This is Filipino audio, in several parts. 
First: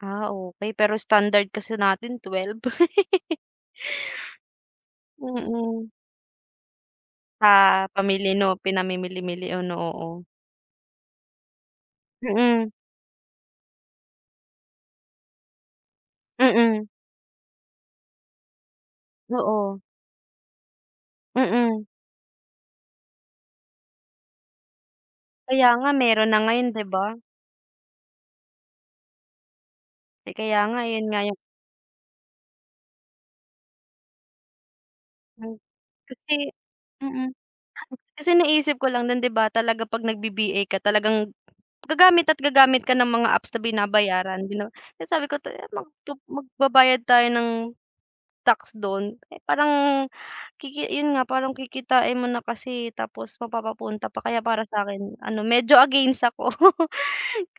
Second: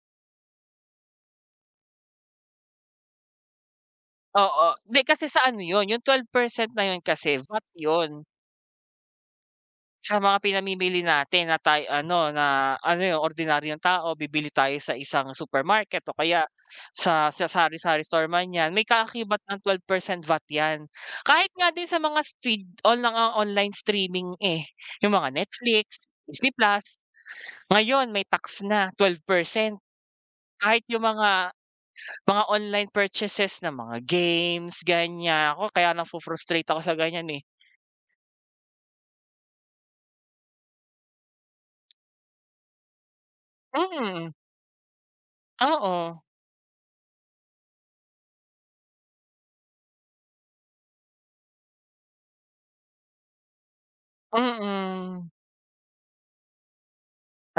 Ah, okey. Pero standard kasi natin 12. Oo, di kasi sa ano yun, Mm. yung 12% na yun VAT Sa yun. pamili no? Pinamimili-mili o no? Sa Oo. mga pinamimili natin na tayo ano Mm. na ano yung ordinaryong tao bibili tayo sa isang supermarket o kaya Mm. sa sa sari-sari store man yan may kaakibat ng twelve Oo. percent vat yan. Kahit nga Mm. din sa mga feed o mga online streaming eh yung mga Kaya nga, Netflix, meron na Disney ngayon, di Plus, ba? ngayon may tax na 12% Eh ka, ya Kahit nga, yun yung nga yung, mga mga online purchases na mga games Hmm ganyan nako kaya Kasi, nafo-frustrate ako sa ganyan mm. eh. Kasi naisip ko lang dun di ba talaga pag nagvi VA ka talagang gagamit at gagamit ka ng mga apps na Mm. binabayaran din no. Kaya sabi ko [unintelligible] mag tu Oo. magbabayad tayo ng tax dun eh parang kiki yun nga parang kikitain mo na kasi tapos mapapapunta pa kaya para sa akin Mm. ano medyo against ako.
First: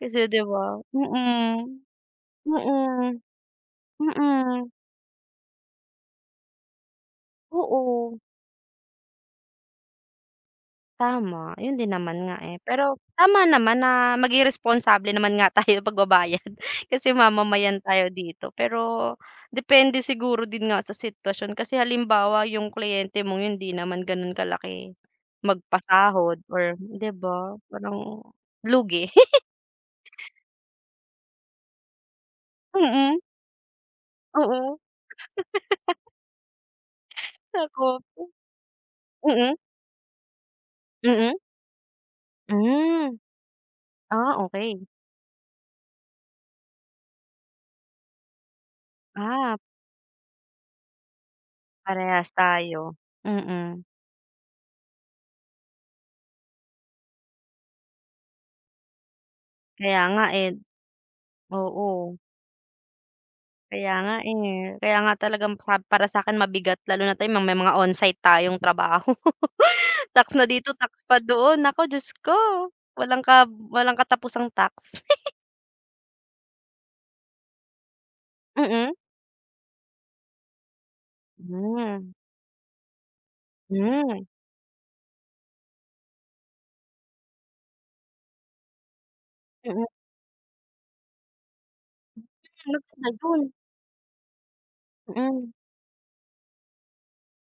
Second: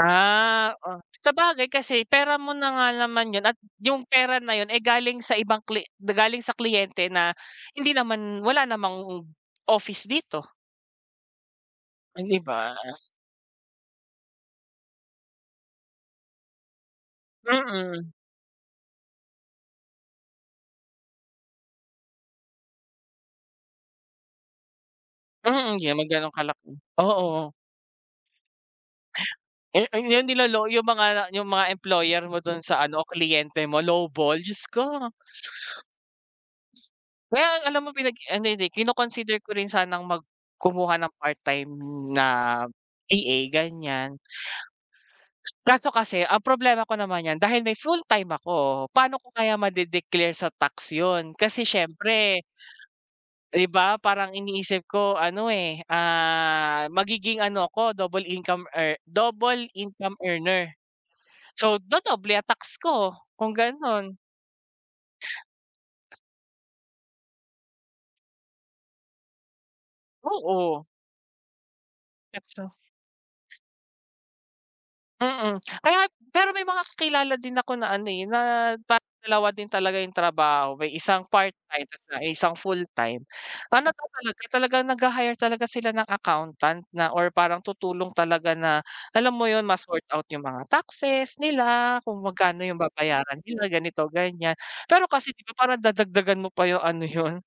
Kasi di ba? Oh, Mm sabagay kasi pera mo na nga mm naman yun at yung pera na yun mm. ay galing sa ibang kli galing sa kliyente na hindi Oo. naman, wala namang office dito. Tama. Yun din O, naman di nga eh. ba? Pero tama naman na maging responsable naman nga tayo pagbabayad kasi mamamayan tayo Mm. dito. Pero depende siguro din nga sa sitwasyon kasi halimbawa yung kliyente mong yun, hindi naman ganun kalaki Mm, Di naman ganun magpasahod, or kalaki, di oo. ba? Parang lugi. Eh ayung nilolow yung mga yung mga employer mo dun sa ano Mm. kliyente mo lowball. Diyos Oo. ko. Well, alam mo Naku. pinag ano hindi kino-consider ko Mm. rin sanang mag kumuha ng part Mm. time na Mm. VA ganyan. Ah okay. Kaso kasi ang problema ko naman yan dahil may full time ako pano ko Ah. kaya made-declare sa tax yun kasi Parehas siyempre, tayo. Di Mm. ba parang iniisip ko ano eh. Ah, magiging ano ko double income ear double Kaya income nga eh, earner. So oo. dodoble ang tax ko kung Kaya ganun. nga eh, kaya nga talagang sab para sakin mabigat lalo na may mga onsite tayong trabaho. Tax na dito Oo. tax pa doon, nako Diyos ko. Walang ka walang katapusang tax. Mm, kaya at pero may mga kakilala din ako na ano eh na Mm. parang dalawa din talaga yung trabaho may isang part time, Hmm. may isang full time. Ano daw Hmm. talaga talagang naghahire talaga sila ng accountant na or parang tutulong talaga na alam mo yun ma Mm. sort out yung mga taxes nila kung magkano Sino yung pala babayaran yun? nila ganito ganyan. Pero kasi di ba Mm. parang dadagdagan mo pa yung ano yun?